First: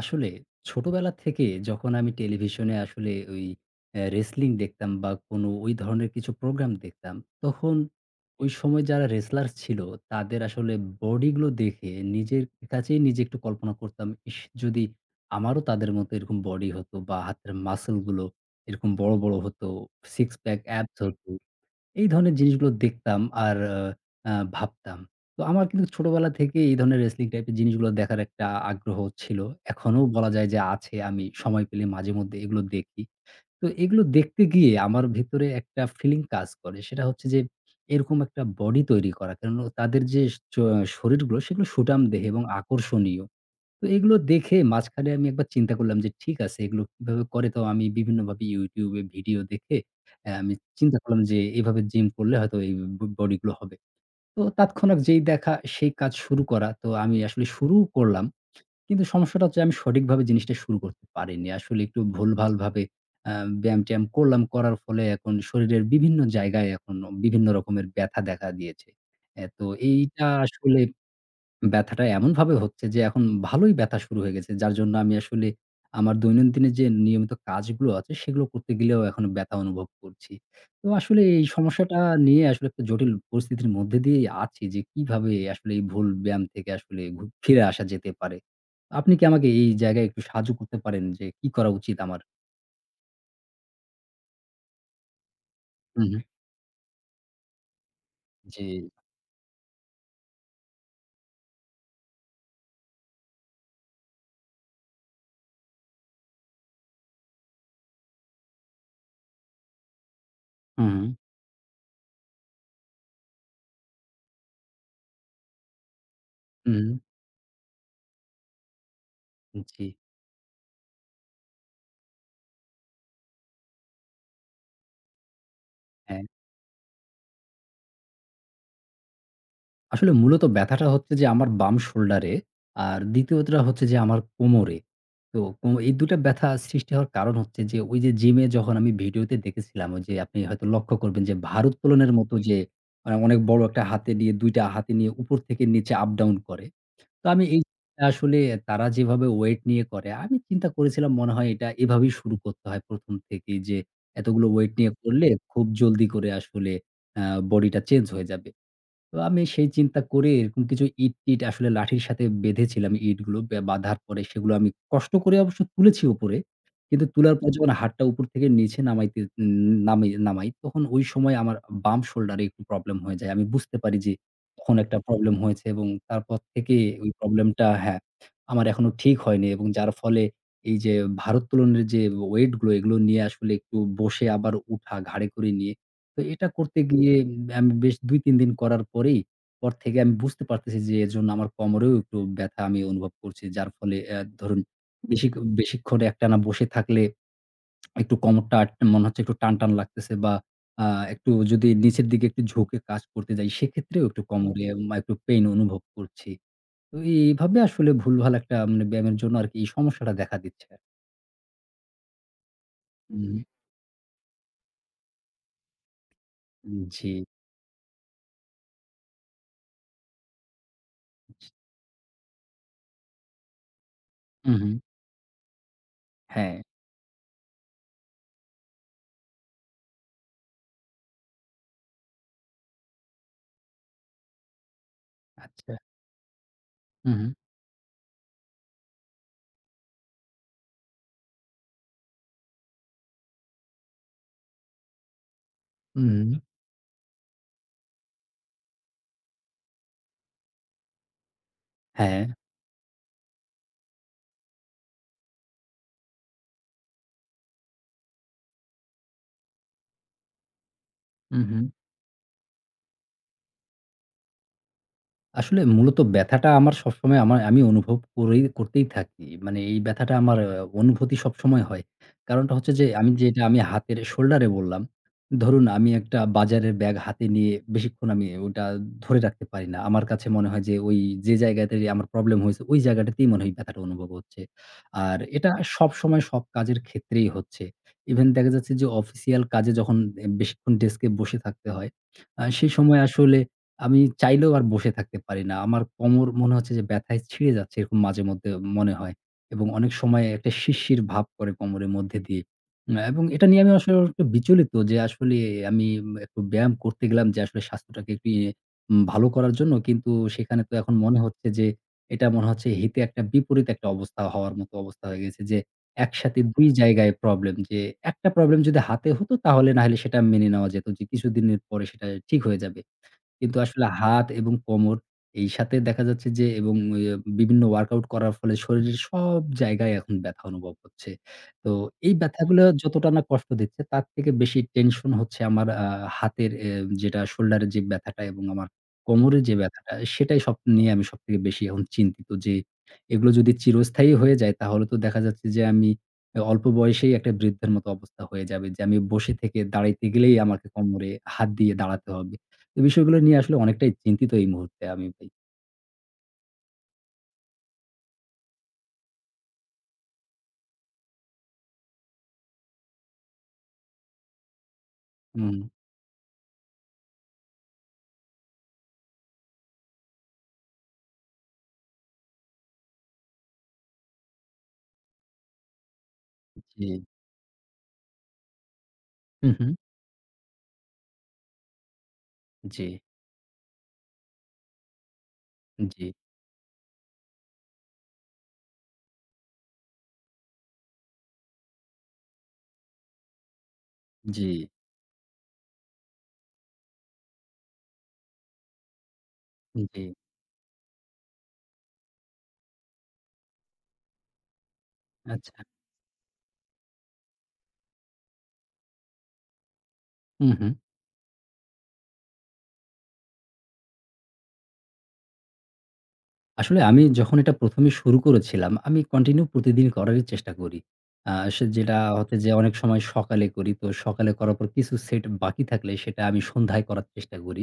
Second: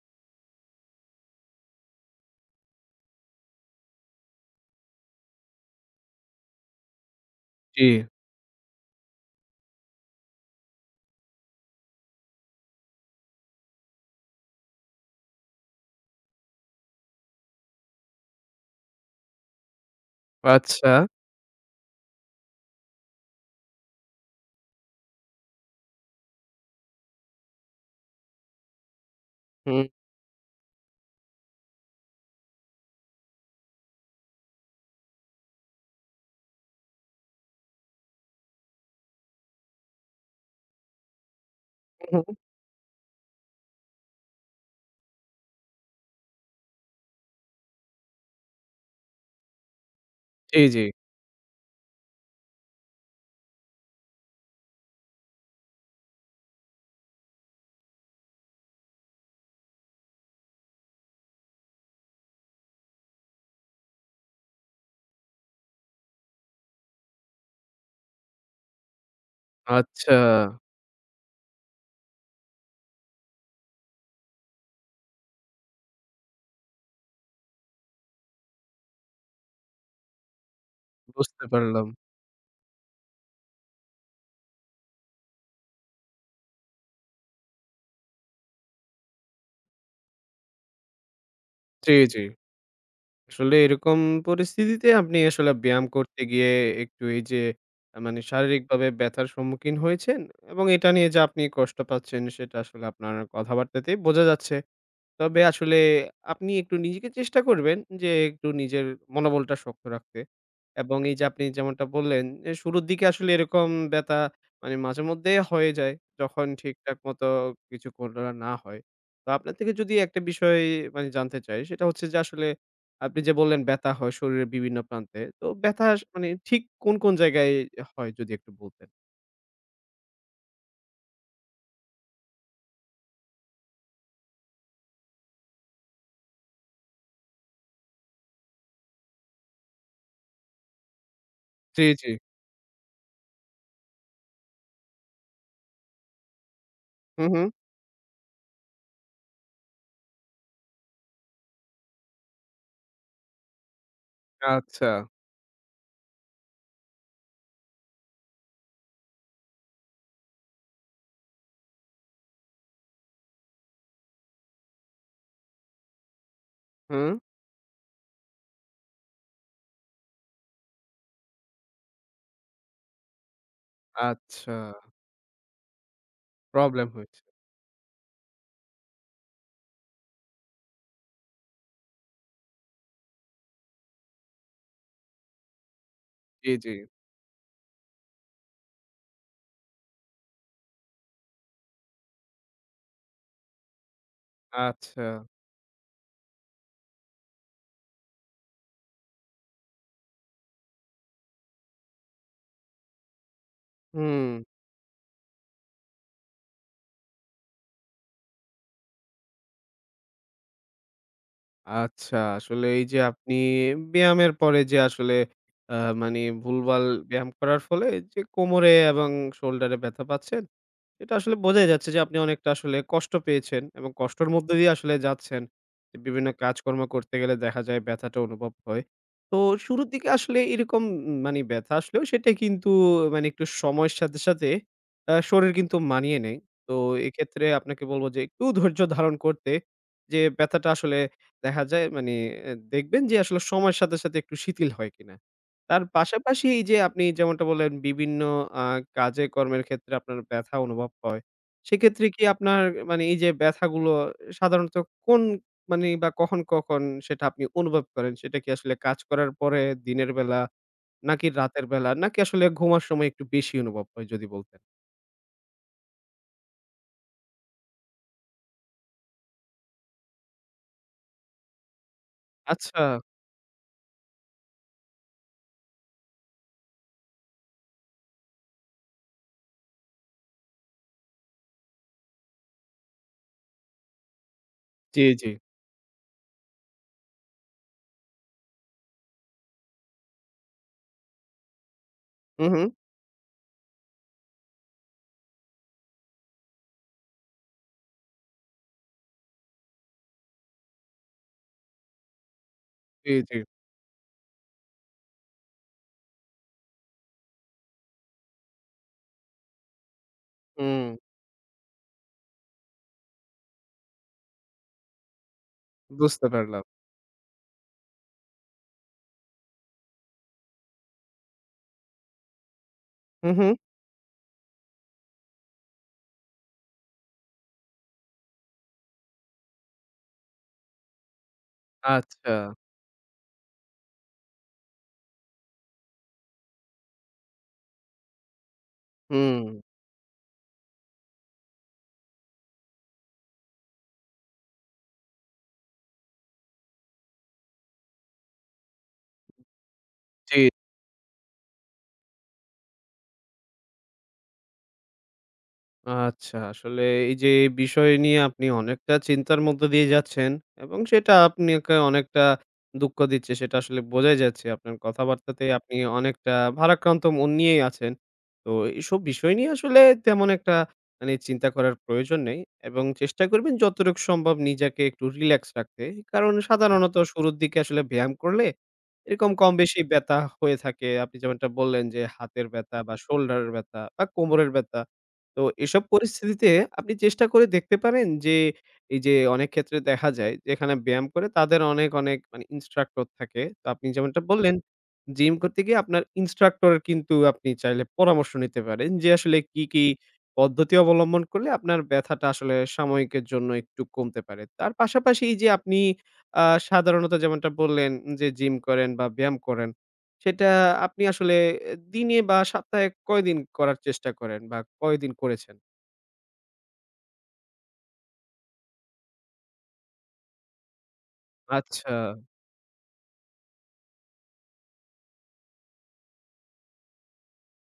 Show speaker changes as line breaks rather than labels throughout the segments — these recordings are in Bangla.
আসলে ছোটবেলা থেকে যখন আমি টেলিভিশনে আসলে ওই আ wrestling দেখতাম বা কোনো ওই ধরনের কিছু program দেখতাম তখন
জি।
ওই সময় যারা wrestlers ছিল তাদের আসলে body গুলো দেখে নিজের কাছেই নিজে একটু কল্পনা করতাম, "ইশ! যদি আমারও তাদের মতো এরকম body হতো বা হাতের muscle গুলো এরকম বড়, বড় হতো, 6 pack abs
আচ্ছা।
হতো।" এই ধরনের জিনিসগুলো দেখতাম আর আ ভাবতাম। তো আমার কিন্তু ছোটবেলা থেকেই এই ধরনের wrestling type এর জিনিসগুলা দেখার একটা আগ্রহ ছিল।
হুম।
এখনো বলা যায় যে আছে। আমি সময় পেলে মাঝেমধ্যে এগুলো দেখি। তো এগুলো দেখতে গিয়ে আমার ভেতরে একটা feeling কাজ করে। সেটা হচ্ছে যে, এরকম একটা body তৈরি করা। কারণ অ তাদের যে অ শরীরগুলো সেগুলো সুঠামদেহ
হুম।
এবং আকর্ষণীয়। তো এগুলো দেখে মাঝখানে আমি একবার চিন্তা করলাম যে ঠিক আছে এগুলো কিভাবে করে? তো আমি বিভিন্নভাবে YouTube এ video দেখে আ আমি
জি, জি।
চিন্তা করলাম যে এভাবে gym করলে হয়তোবা এই ব body গুলো হবে। তো তাৎক্ষণিক যেই দেখা সেই কাজ শুরু করা। তো আমি আসলে শুরুও করলাম। কিন্তু সমস্যাটা হচ্ছে আমি সঠিকভাবে জিনিসটা শুরু করতে পারিনি। আসলে একটু ভুলভালভাবে আ ব্যায়াম-ট্যায়াম করলাম। করার ফলে এখন শরীরের বিভিন্ন জায়গায় এখন বিভিন্ন রকমের ব্যথা দেখা দিয়েছে। এ তো
আচ্ছা।
এইটা আসলে ব্যথাটা এমনভাবে হচ্ছে যে এখন ভালোই ব্যথা শুরু হয়ে গেছে। যার জন্য আমি আসলে আমার দৈনন্দিনের যে নিয়মিত কাজগুলো আছে সেগুলো করতে গেলেও এখনও ব্যথা অনুভব করছি। তো আসলে
বুঝতে
এই
পারলাম।
সমস্যাটা নিয়ে আসলে একটা জটিল পরিস্থিতির মধ্যে দিয়েই আছি যে কিভাবে আসলে এই ভুল ব্যায়াম থেকে আসলে গ ফিরে আসা যেতে পারে। আপনি কি আমাকে এই জায়গায় একটু সাহায্য করতে পারেন যে কি করা
জি,
উচিত
জি।
আমার?
আসলে এরকম পরিস্থিতিতে আপনি আসলে ব্যায়াম
হুম,
করতে
হুম।
গিয়ে একটু এইযে মানে
জি।
শারীরিকভাবে ব্যথার সম্মুখীন হয়েছেন এবং এটা নিয়ে যা আপনি কষ্ট পাচ্ছেন সেটা আসলে আপনার কথাবার্তাতেই বোঝা যাচ্ছে। তবে আসলে আপনি একটু নিজেকে চেষ্টা করবেন যে একটু নিজের মনোবলটা শক্ত রাখতে
হুম,
এবং
হুম।
এইযে আপনি যেমনটা বললেন, এ শুরুর দিকে আসলে এরকম ব্যথা মানে মাঝেমধ্যেই হয়ে যায় যখন
হুম, হুম।
ঠিকঠাক মতো কিছু করা না হয়। তো আপনার
উ
থেকে যদি
জি।
একটা বিষয় মানে জানতে চাই সেটা হচ্ছে যে আসলে আপনি যে বললেন ব্যথা হয় শরীরের বিভিন্ন প্রান্তে, তো ব্যথা স
হ্যাঁ।
মানে ঠিক কোন, কোন জায়গায় হয় যদি একটু বলতেন?
আসলে মূলত ব্যথাটা হচ্ছে যে আমার বাম shoulder এ। আর ২য় টা হচ্ছে যে আমার কোমরে। তো কো এই ২ টা ব্যথা সৃষ্টি হওয়ার কারণ হচ্ছে যে, ওই যে gym এ যখন আমি video তে দেখেছিলাম ওইযে আপনি হয়তো লক্ষ্য করবেন যে
জি, জি।
ভারোত্তোলনের মতো যে অনেক বড় একটা হাতে নিয়ে ২ টা হাতে নিয়ে উপর থেকে নিচে up-down করে।
হু,
তো আমি
হুম।
এই আসলে তারা যেভাবে weight নিয়ে করে আমি চিন্তা করেছিলাম মনে হয় এটা এভাবেই শুরু করতে হয় ১ম থেকেই যে এতগুলো weight নিয়ে
আচ্ছা।
করলে খুব জলদি করে আসলে আ body টা change হয়ে যাবে। তো আমি সেই চিন্তা করে এরকম কিছু ইট-টিট আসলে লাঠির সাথে বেঁধেছিলাম। ইটগুলোকে বাঁধার পরে সেগুলো আমি কষ্ট করে অবশ্য তুলেছি উপরে। কিন্তু
হুম।
তোলার পর যখন হাতটা উপর থেকে নিচে নামাইতে ন নামাই তখন ওই সময় আমার বাম shoulder এ একটু problem হয়ে যায়। আমি বুঝতে পারি যে
আচ্ছা।
তখন একটা problem হয়েছে এবং তারপর থেকেই
Problem
ওই
হচ্ছে।
problem টা হ্যাঁ, আমার এখনো ঠিক হয়নি এবং যার ফলে এইযে ভারোত্তোলনের যে weight গুলো এগুলো নিয়ে আসলে একটু বসে আবার ওঠা ঘাড়ে করে নিয়ে, তো এটা
জি,
করতে
জি।
গিয়ে আমি বেশ ২ ৩ দিন করার পরেই, পর থেকে আমি বুঝতে পারতেছি যে এজন্য আমার কোমরেও একটু ব্যথা আমি অনুভব করছি। যার ফলে আ ধরুন
আচ্ছা।
বেশি বেশিক্ষণ একটানা বসে থাকলে একটু কোমরটা অ্যাট মনে হচ্ছে একটু টানটান লাগতেছে বা আ একটু যদি নিচের দিকে একটু ঝুঁকে কাজ করতে যাই সেক্ষেত্রেও একটু
হুম।
কোমরে [unintelligible] মা একটু pain অনুভব করছি। তো এইভাবে আসলে ভুলভাল একটা মানে ব্যায়ামের জন্য আরকি এই সমস্যাটা দেখা দিচ্ছে।
আচ্ছা, আসলে এইযে
উ
আপনি
হুম।
ব্যায়ামের পরে যে আসলে আ মানি
উ
ভুলভাল
জি।
ব্যায়াম করার ফলে যে কোমরে এবং shoulder-এ ব্যথা পাচ্ছেন, এটা আসলে বোঝাই যাচ্ছে যে আপনি অনেকটা আসলে কষ্ট পেয়েছেন। এবং কষ্টর মধ্য দিয়ে
উ-হুম।
আসলে যাচ্ছেন। বিভিন্ন
হ্যাঁ।
কাজকর্ম করতে গেলে দেখা যায় ব্যথাটা অনুভব হয়। তো শুরুর দিকে আসলে এরকম মানি ব্যথা আসলেও সেটা কিন্তু মানি একটু সময়ের সাথে, সাথে আ শরীর
আচ্ছা।
কিন্তু মানিয়ে নেয়। তো
হুম, হুম।
এক্ষেত্রে আপনাকে বলব যে একটু ধৈর্য ধারণ করতে। যে ব্যথাটা আসলে দেখা যায় মানি দেখবেন যে আসলে সময়ের সাথে, সাথে একটু শিথিল হয় কিনা। তার
হুম।
পাশাপাশি এইযে আপনি যেমনটা বললেন বিভিন্ন আ কাজে কর্মের ক্ষেত্রে আপনার ব্যথা অনুভব হয়, সেক্ষেত্রে কি
হ্যাঁ।
আপনার মানি এইযে ব্যথাগুলো সাধারণত কোন মানি বা কখন, কখন সেটা আপনি অনুভব করেন? সেটা কি আসলে কাজ করার পরে, দিনের বেলা নাকি
হুম, হুম।
রাতের বেলা নাকি আসলে ঘুমার সময় একটু বেশি অনুভব হয় যদি বলতেন?
আসলে মূলত ব্যথাটা আমার সবসময় আমার আমি অনুভব করেই করতেই থাকি। মানে এই ব্যথাটা আমার অনুভূতি সবসময় হয়। কারণটা হচ্ছে
আচ্ছা।
যে আমি যেটা আমি হাতের shoulder এ বললাম, ধরুন আমি একটা বাজারের ব্যাগ হাতে নিয়ে বেশিক্ষণ আমি ওটা ধরে রাখতে পারি না। আমার কাছে মনে হয় যে ওই যে জায়গাতে আমার problem হয়েছে ওই জায়গাটাতেই মনে হয় ব্যথাটা অনুভব হচ্ছে।
জি,
আর
জি।
এটা সবসময় সব কাজের ক্ষেত্রেই হচ্ছে। even দেখা যাচ্ছে যে official কাজে যখন এ বেশিক্ষণ desk এ বসে থাকতে হয়। আ
হুম, হুম।
সেই সময় আসলে আমি চাইলেও আর বসে থাকতে পারি না। আমার কোমর মনে হচ্ছে যে ব্যথায় ছিঁড়ে যাচ্ছে এরকম মাঝেমধ্যে মনে হয় এবং অনেক সময় একটা শিরশির ভাব করে কোমরের মধ্যে দিয়েই। আ
জি,
এবং
জি।
এটা নিয়ে আমি আস একটু বিচলিত যে আসলে আমি একটু ব্যায়াম করতে গেলাম যে আসলে স্বাস্থ্যটাকে একটু ইয়ে ভালো করার জন্য। কিন্তু সেখানে তো
হুম।
এখন মনে হচ্ছে যে এটা মনে হচ্ছে হিতে একটা বিপরীত একটা অবস্থা হওয়ার মতো অবস্থা হয়ে গেছে যে
বুঝতে
একসাথে
পারলাম।
২ জায়গায় problem। যে একটা problem যদি হাতে হতো তাহলে নাইলে সেটা মেনে নেওয়া যেত যে কিছুদিনের পরে সেটা ঠিক হয়ে যাবে।
হুম, হুম।
কিন্তু আসলে হাত এবং কোমর এইসাথে দেখা যাচ্ছে যে এবং এ বিভিন্ন workout করার ফলে শরীরের সব জায়গায় এখন ব্যথা অনুভব হচ্ছে। তো এই
আচ্ছা।
ব্যথাগুলা যতটা না কষ্ট দিচ্ছে তার থেকে বেশি tension হচ্ছে আমার আ হাতের এ যেটা shoulder এর যে ব্যথাটা এবং আমার কোমরের যে
হুম।
ব্যথাটা সেটাই সব নিয়ে আমি সবথেকে বেশি এখন চিন্তিত যে এগুলো যদি চিরস্থায়ী হয়ে যায় তাহলে তো দেখা যাচ্ছে যে আমি আ অল্প বয়সেই একটা বৃদ্ধের মতো অবস্থা হয়ে যাবে। যে আমি বসে থেকে দাঁড়াইতে গেলেই
জি।
আমাকে কোমরে হাত দিয়ে দাঁড়াতে হবে। এই বিষয়গুলো নিয়ে আসলে অনেকটাই চিন্তিত এই মুহূর্তে আমি ভাই।
আচ্ছা, আসলে এই যে বিষয় নিয়ে আপনি অনেকটা চিন্তার মধ্য দিয়ে যাচ্ছেন এবং সেটা আপনাকে অনেকটা দুঃখ দিচ্ছে সেটা আসলে বোঝাই যাচ্ছে। আপনার কথাবার্তাতেই
উম
আপনি অনেকটা ভারাক্রান্ত মন নিয়েই আছেন। তো এ এইসব বিষয় নিয়ে আসলে তেমন একটা মানে চিন্তা করার প্রয়োজন নেই এবং চেষ্টা করবেন যতটুকু সম্ভব নিজেকে একটু রিল্যাক্স রাখতে। কারণ
উপ
সাধারণত
জি।
শুরুর দিকে আসলে ব্যায়াম করলে এরকম,
হু,
কম
হু।
বেশি ব্যথা হয়ে থাকে। আপনি যেমনটা বললেন, যে হাতের ব্যথা বা
জি।
শোল্ডারের ব্যথা বা কোমরের ব্যথা। তো এসব
জি।
পরিস্থিতিতে আপনি চেষ্টা করে দেখতে পারেন যে, এই যে অনেক ক্ষেত্রে দেখা যায় যেখানে ব্যায়াম করে তাদের অনেক, অনেক মানে ইন্সট্রাক্টর থাকে। তো আপনি যেমনটা বললেন,
জি।
জিম করতে গিয়ে আপনার ইন্সট্রাক্টরের কিন্তু আপনি চাইলে পরামর্শ নিতে পারেন যে আসলে কি, কি
জি।
পদ্ধতি অবলম্বন করলে আপনার ব্যথাটা আসলে সাময়িকের জন্য একটু কমতে পারে। তার পাশাপাশি এই যে
আচ্ছা।
আপনি আ সাধারণত যেমনটা বললেন, যে জিম করেন বা ব্যায়াম করেন সেটা
উহু।
আপনি আসলে অ্যা দিনে বা সপ্তাহে কয়দিন করার চেষ্টা করেন বা কয়দিন করেছেন?
আসলে আমি যখন এটা ১ম এ শুরু করেছিলাম আমি continue প্রতিদিন করারই চেষ্টা করি। আ সে যেটা
আচ্ছা।
হচ্ছে যে অনেক সময় সকালে করি, তো সকালে করার পর কিছু set বাকি থাকলে সেটা আমি সন্ধ্যায় করার চেষ্টা করি।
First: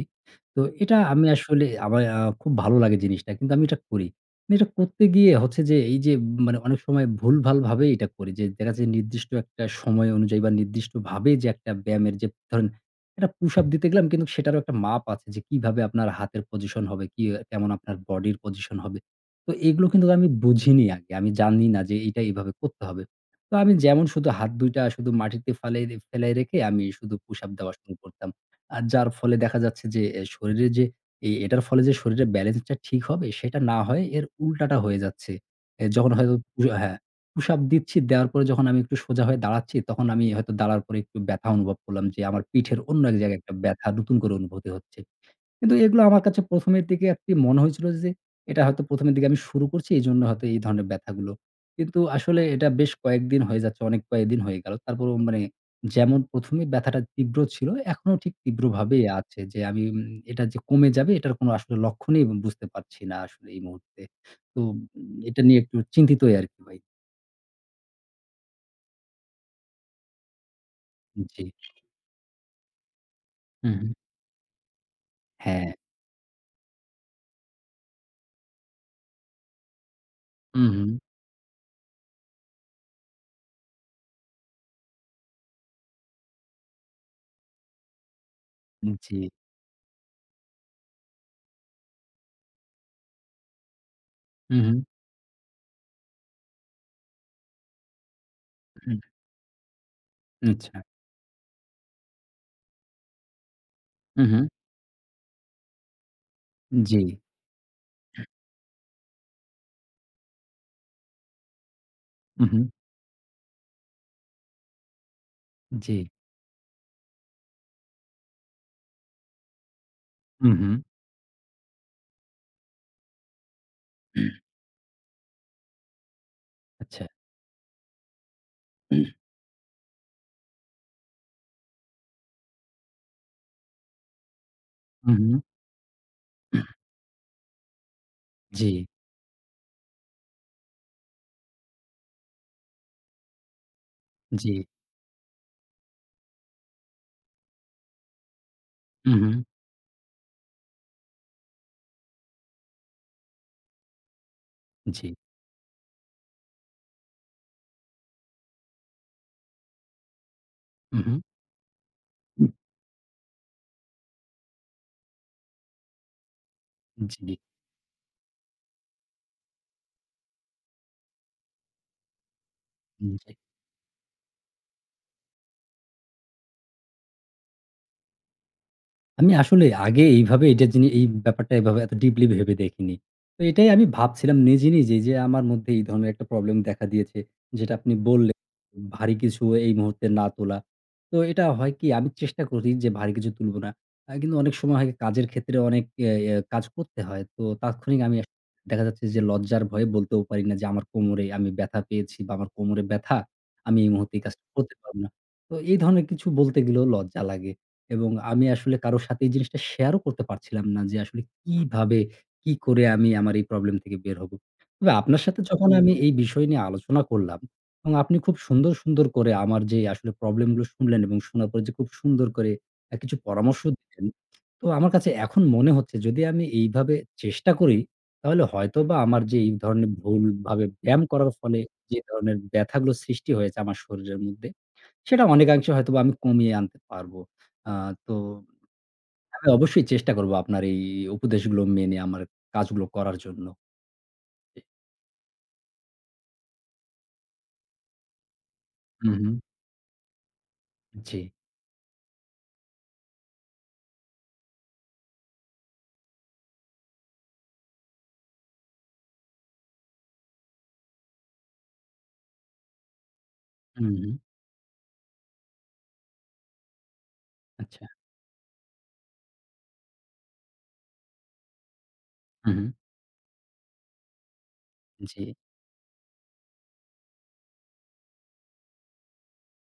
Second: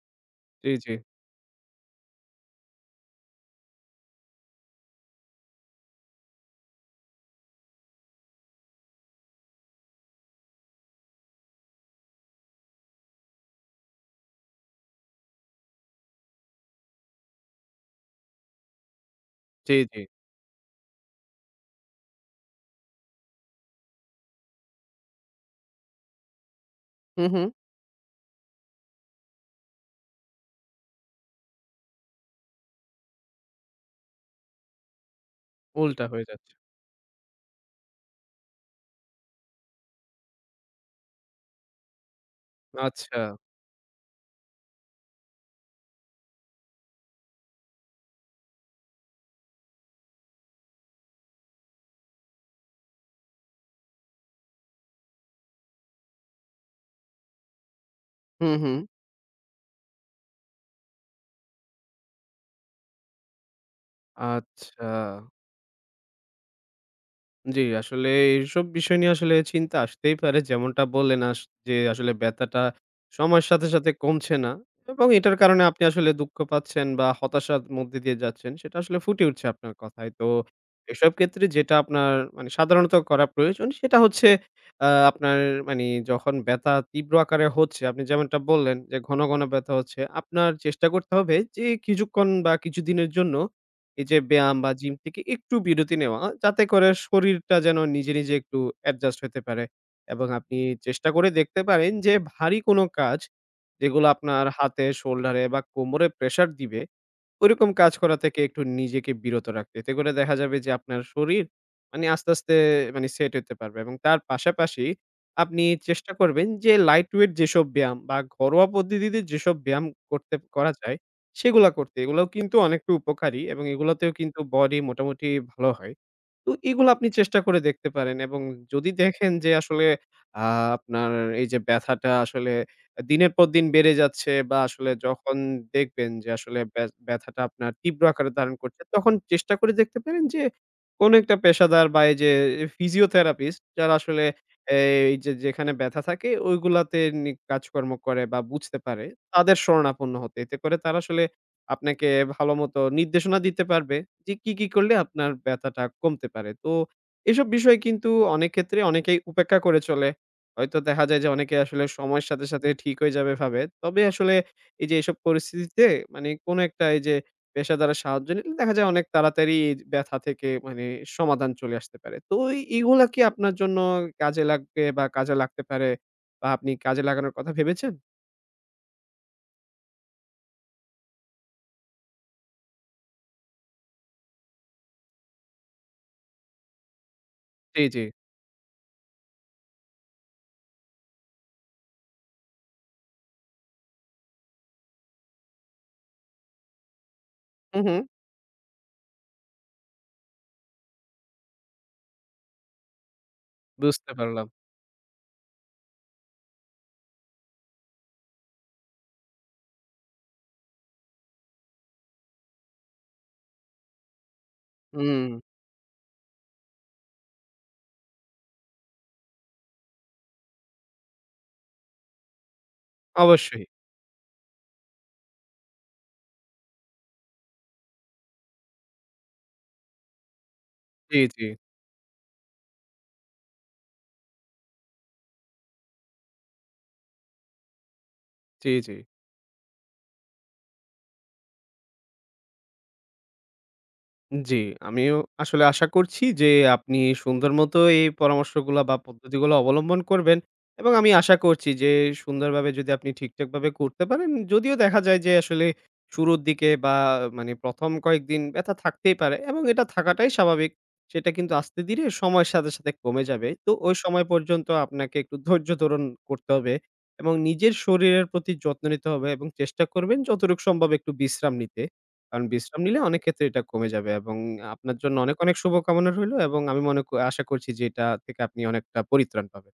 তো
জি, জি।
এটা আমি আসলে আমার খুব ভালো লাগে জিনিসটা কিন্তু আমি এটা করি। কিন্তু এটা করতে গিয়ে হচ্ছে যে, এই যে মানে অনেক সময় ভুলভাল ভাবেই এটা করি। যে দেখা যে নির্দিষ্ট একটা সময় অনুযায়ী বা নির্দিষ্টভাবে যে একটা ব্যায়ামের যে ধরেন একটা pushup দিতে গেলাম কিন্তু সেটারও একটা মাপ আছে যে কিভাবে আপনার হাতের position হবে, কি কেমন আপনার body র position হবে। তো
জি,
এগুলো
জি।
কিন্তু আমি বুঝিনি আগে। আমি জাননি না যে এইটা এইভাবে করতে হবে। তো আমি যেমন শুধু হাত ২ টা শুধু মাটিতে ফালাই ফেলাই রেখে আমি শুধু
হুম,
pushup
হুম।
দেওয়া শুরু করতাম। আর যার ফলে দেখা যাচ্ছে যে অ্যা শরীরের যে, এ এটার ফলে যে শরীরের balance টা ঠিক হবে সেটা না হয়ে এর উল্টাটা হয়ে যাচ্ছে। অ্যা
উল্টা
যখন
হয়ে
হয়তো
যাচ্ছে।
পু হ্যাঁ, pushup দিচ্ছি, দেওয়ার পরে যখন আমি একটু সোজা হয়ে দাঁড়াচ্ছি তখন আমি হয়তো দাঁড়ানোর পরে একটু ব্যথা অনুভব করলাম যে আমার পিঠের অন্য এক
আচ্ছা।
জায়গায় একটা ব্যথা নতুন করে অনুভূতি হচ্ছে। কিন্তু এগুলো আমার কাছে ১ম এর দিকে আরকি মনে হয়েছিল যে এটা হয়তো ১ম এর দিকে আমি শুরু করছি এজন্য হয়তো এই ধরনের ব্যথাগুলো। কিন্তু আসলে এটা বেশ কয়েকদিন হয়ে যাচ্ছে, অনেক কয়েকদিন হয়ে গেল তারপরও মানে যেমন ১ম এ ব্যথাটা তীব্র ছিল এখনো ঠিক
হুম, হুম।
তীব্রভাবেই আছে। যে আমি উম এটা যে কমে যাবে এটার কোন আসলে লক্ষণই এবং বুঝতে পারছি না আসলে এই মুহূর্তে। তো উম
আচ্ছা।
এটা নিয়ে একটু চিন্তিতই আর কি ভাই।
জি, আসলে এইসব বিষয় নিয়ে আসলে চিন্তা আসতেই পারে। যেমনটা বললেন, আস
জি।
যে আসলে ব্যথাটা সময়ের সাথে, সাথে
উ-হুম।
কমছে না এবং এটার কারণে
হ্যাঁ।
আপনি আসলে দুঃখ পাচ্ছেন বা হতাশার মধ্য দিয়ে যাচ্ছেন, সেটা আসলে ফুটে উঠছে আপনার কথায়। তো,
উ-হুম।
এসব ক্ষেত্রে যেটা আপনার মানে সাধারণত করা প্রয়োজন সেটা হচ্ছে, আ আপনার মানে যখন ব্যথা তীব্র আকারে হচ্ছে, আপনি যেমনটা বললেন,
উম
যে ঘন,
জি।
ঘন ব্যথা হচ্ছে, আপনার চেষ্টা করতে হবে যে, কিছুক্ষণ বা কিছুদিনের জন্য এই যে ব্যায়াম বা
উ-হুম।
জিম থেকে একটু বিরতি নেওয়া। যাতে করে শরীরটা যেন নিজে, নিজে একটু
হুম।
এডজাস্ট হইতে পারে এবং
উ
আপনি
আচ্ছা।
চেষ্টা করে দেখতে পারেন যে ভারী কোন কাজ, যেগুলো আপনার
উ-হুম।
হাতে, শোল্ডারে বা কোমরে প্রেশার দিবে,
উম জি।
ওইরকম কাজ করা থেকে একটু নিজেকে বিরত রাখ এতে করে দেখা যাবে যে আপনার শরীর মানে আস্তে, আস্তে
উ-হুম।
মানে সেট হইতে পারবে এবং তার পাশাপাশি, আপনি
জি।
চেষ্টা করবেন যে লাইট ওয়েট যেসব ব্যায়াম বা ঘরোয়া পদ্ধতিতে যেসব ব্যায়াম করতে করা
উ-হুম।
যায় সেগুলা করতে। এগুলাও কিন্তু অনেক উপকারী এবং এগুলোতেও কিন্তু বডি মোটামুটি ভালো হয়। তো, এগুলা
আচ্ছা।
আপনি চেষ্টা করে দেখতে পারেন এবং যদি দেখেন যে আসলে আ আপনার এই যে ব্যথাটা আসলে এ দিনের পর দিন বেড়ে যাচ্ছে বা আসলে যখন
উ-হুম।
দেখবেন যে আসলে ব্য ব্যথাটা আপনার তীব্র আকারে ধারণ করছে,
জি।
তখন চেষ্টা করে দেখতে পারেন যে কোন একটা পেশাদার বা এই যে এ ফিজিওথেরাপিস্ট যারা আসলে
জি।
এই যে যেখানে ব্যথা থাকে ওইগুলাতে নি কাজকর্ম করে বা বুঝতে পারে
উ-হুম।
তাদের শরণাপন্ন হতে। এতে করে তারা আসলে আপনাকে ভালোমতো নির্দেশনা দিতে পারবে যে কি, কি করলে
জি।
আপনার ব্যথাটা কমতে পারে। তো, এসব বিষয় কিন্তু অনেক ক্ষেত্রে অনেকেই উপেক্ষা করে চলে। হয়তো দেখা যায়
উ-হুম।
যে অনেকে আসলে সময়ের সাথে, সাথে ঠিক হয়ে যাবে ভাবে। তবে আসলে এই যে এসব পরিস্থিতিতে, মানে কোন একটা এই
উ
যে
জি।
পেশাদারের সাহায্য নিলে দেখা যায় অনেক তাড়াতাড়ি এজ ব্যথা থেকে মানে সমাধান চলে আসতে পারে। তো এ এইগুলা
উম
কি
জি।
আপনার জন্য কাজে লাগবে বা কাজে লাগতে পারে? বা আপনি কাজে লাগানোর কথা ভেবেছেন?
আমি আসলে আগে এইভাবে এটার জিনি এই ব্যাপারটা এইভাবে এত deeply ভেবে দেখিনি। তো এটাই আমি ভাবছিলাম নিজে, নিজেই যে আমার মধ্যে এই ধরনের একটা problem দেখা দিয়েছে যেটা
জি,
আপনি
জি।
বললেন, ভারী কিছু এই মুহূর্তে না তোলা। তো এটা হয় কি আমি চেষ্টা করি যে ভারী কিছু তুলবো না। অ্যা কিন্তু অনেক সময় হয় কাজের ক্ষেত্রে অনেক ইয়া ইয়া কাজ করতে হয়। তো
হুম,
তাৎক্ষণিক
হুম।
আমি এক দেখা যাচ্ছে যে লজ্জার ভয়ে বলতেও পারি না যে আমার কোমরে আমি ব্যথা পেয়েছি বা আমার কোমরে ব্যথা, আমি এই
বুঝতে
মুহূর্তে এই কাজটা
পারলাম।
করতে পারব না। তো এই ধরনের কিছু বলতে গেলেও লজ্জা লাগে এবং আমি আসলে কারো সাথে এই জিনিসটা share ও করতে পারছিলাম না যে আসলে কিভাবে, কি করে আমি আমার এই problem থেকে বের হব। তবে আপনার সাথে
উম
যখন আমি এই বিষয় নিয়ে আলোচনা করলাম এবং আপনি খুব সুন্দর, সুন্দর করে আমার যে আসলে problem গুলো শুনলেন এবং শোনার পরে যে খুব সুন্দর করে অ্যা কিছু পরামর্শ
অবশ্যই।
দিলেন, তো আমার কাছে এখন মনে হচ্ছে যদি আমি এইভাবে চেষ্টা করি তাহলে হয়তোবা আমার যে এই ধরনের ভুলভাবে ব্যায়াম
জি,
করার
জি।
ফলে যে ধরনের ব্যথাগুলো সৃষ্টি হয়েছে আমার শরীরের মধ্যে সেটা অনেকাংশে হয়তোবা আমি কমিয়ে আনতে পারব। আ তো
জি, জি।
হ্যাঁ, অবশ্যই চেষ্টা করব আপনার এই উপদেশগুলো মেনে আমার কাজগুলো করার জন্য।
জি,
জি।
আমিও আসলে আশা করছি যে আপনি সুন্দর মতো এই পরামর্শগুলা বা
উহু।
পদ্ধতিগুলা অবলম্বন করবেন এবং আমি
জি।
আশা করছি যে সুন্দরভাবে যদি আপনি ঠিকঠাকভাবে করতে পারেন, যদিও দেখা যায় যে আসলে শুরুর দিকে বা মানে ১ম কয়েকদিন ব্যথা থাকতেই পারে এবং এটা থাকাটাই স্বাভাবিক। সেটা কিন্তু আস্তে ধীরে সময়ের সাথে, সাথে কমে যাবে। তো ওই
উহু।
সময় পর্যন্ত আপনাকে একটু ধৈর্য্য ধারণ করতে হবে এবং নিজের
আচ্ছা।
শরীরের প্রতি যত্ন নিতে হবে এবং চেষ্টা করবেন যতটুকু সম্ভব একটু বিশ্রাম নিতে। কারণ
উহু।
বিশ্রাম নিলে অনেক ক্ষেত্রে এটা কমে যাবে এবং আপনার জন্য
জি।
অনেক, অনেক শুভকামনা রইল এবং আমি মনে করি আশা করছি যে এটা থেকে আপনি অনেকটা পরিত্রাণ পাবেন।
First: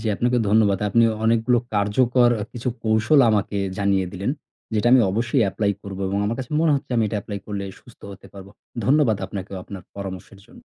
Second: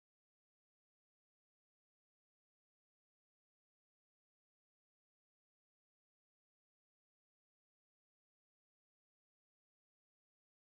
জি, আপনাকে ধন্যবাদ। আপনি অনেকগুলো কার্যকর কিছু কৌশল আমাকে জানিয়ে দিলেন যেটা আমি অবশ্যই apply করব এবং আমার কাছে মনে হচ্ছে আমি এটা apply করলে সুস্থ হতে পারব। ধন্যবাদ আপনাকেও আপনার পরামর্শের জন্য।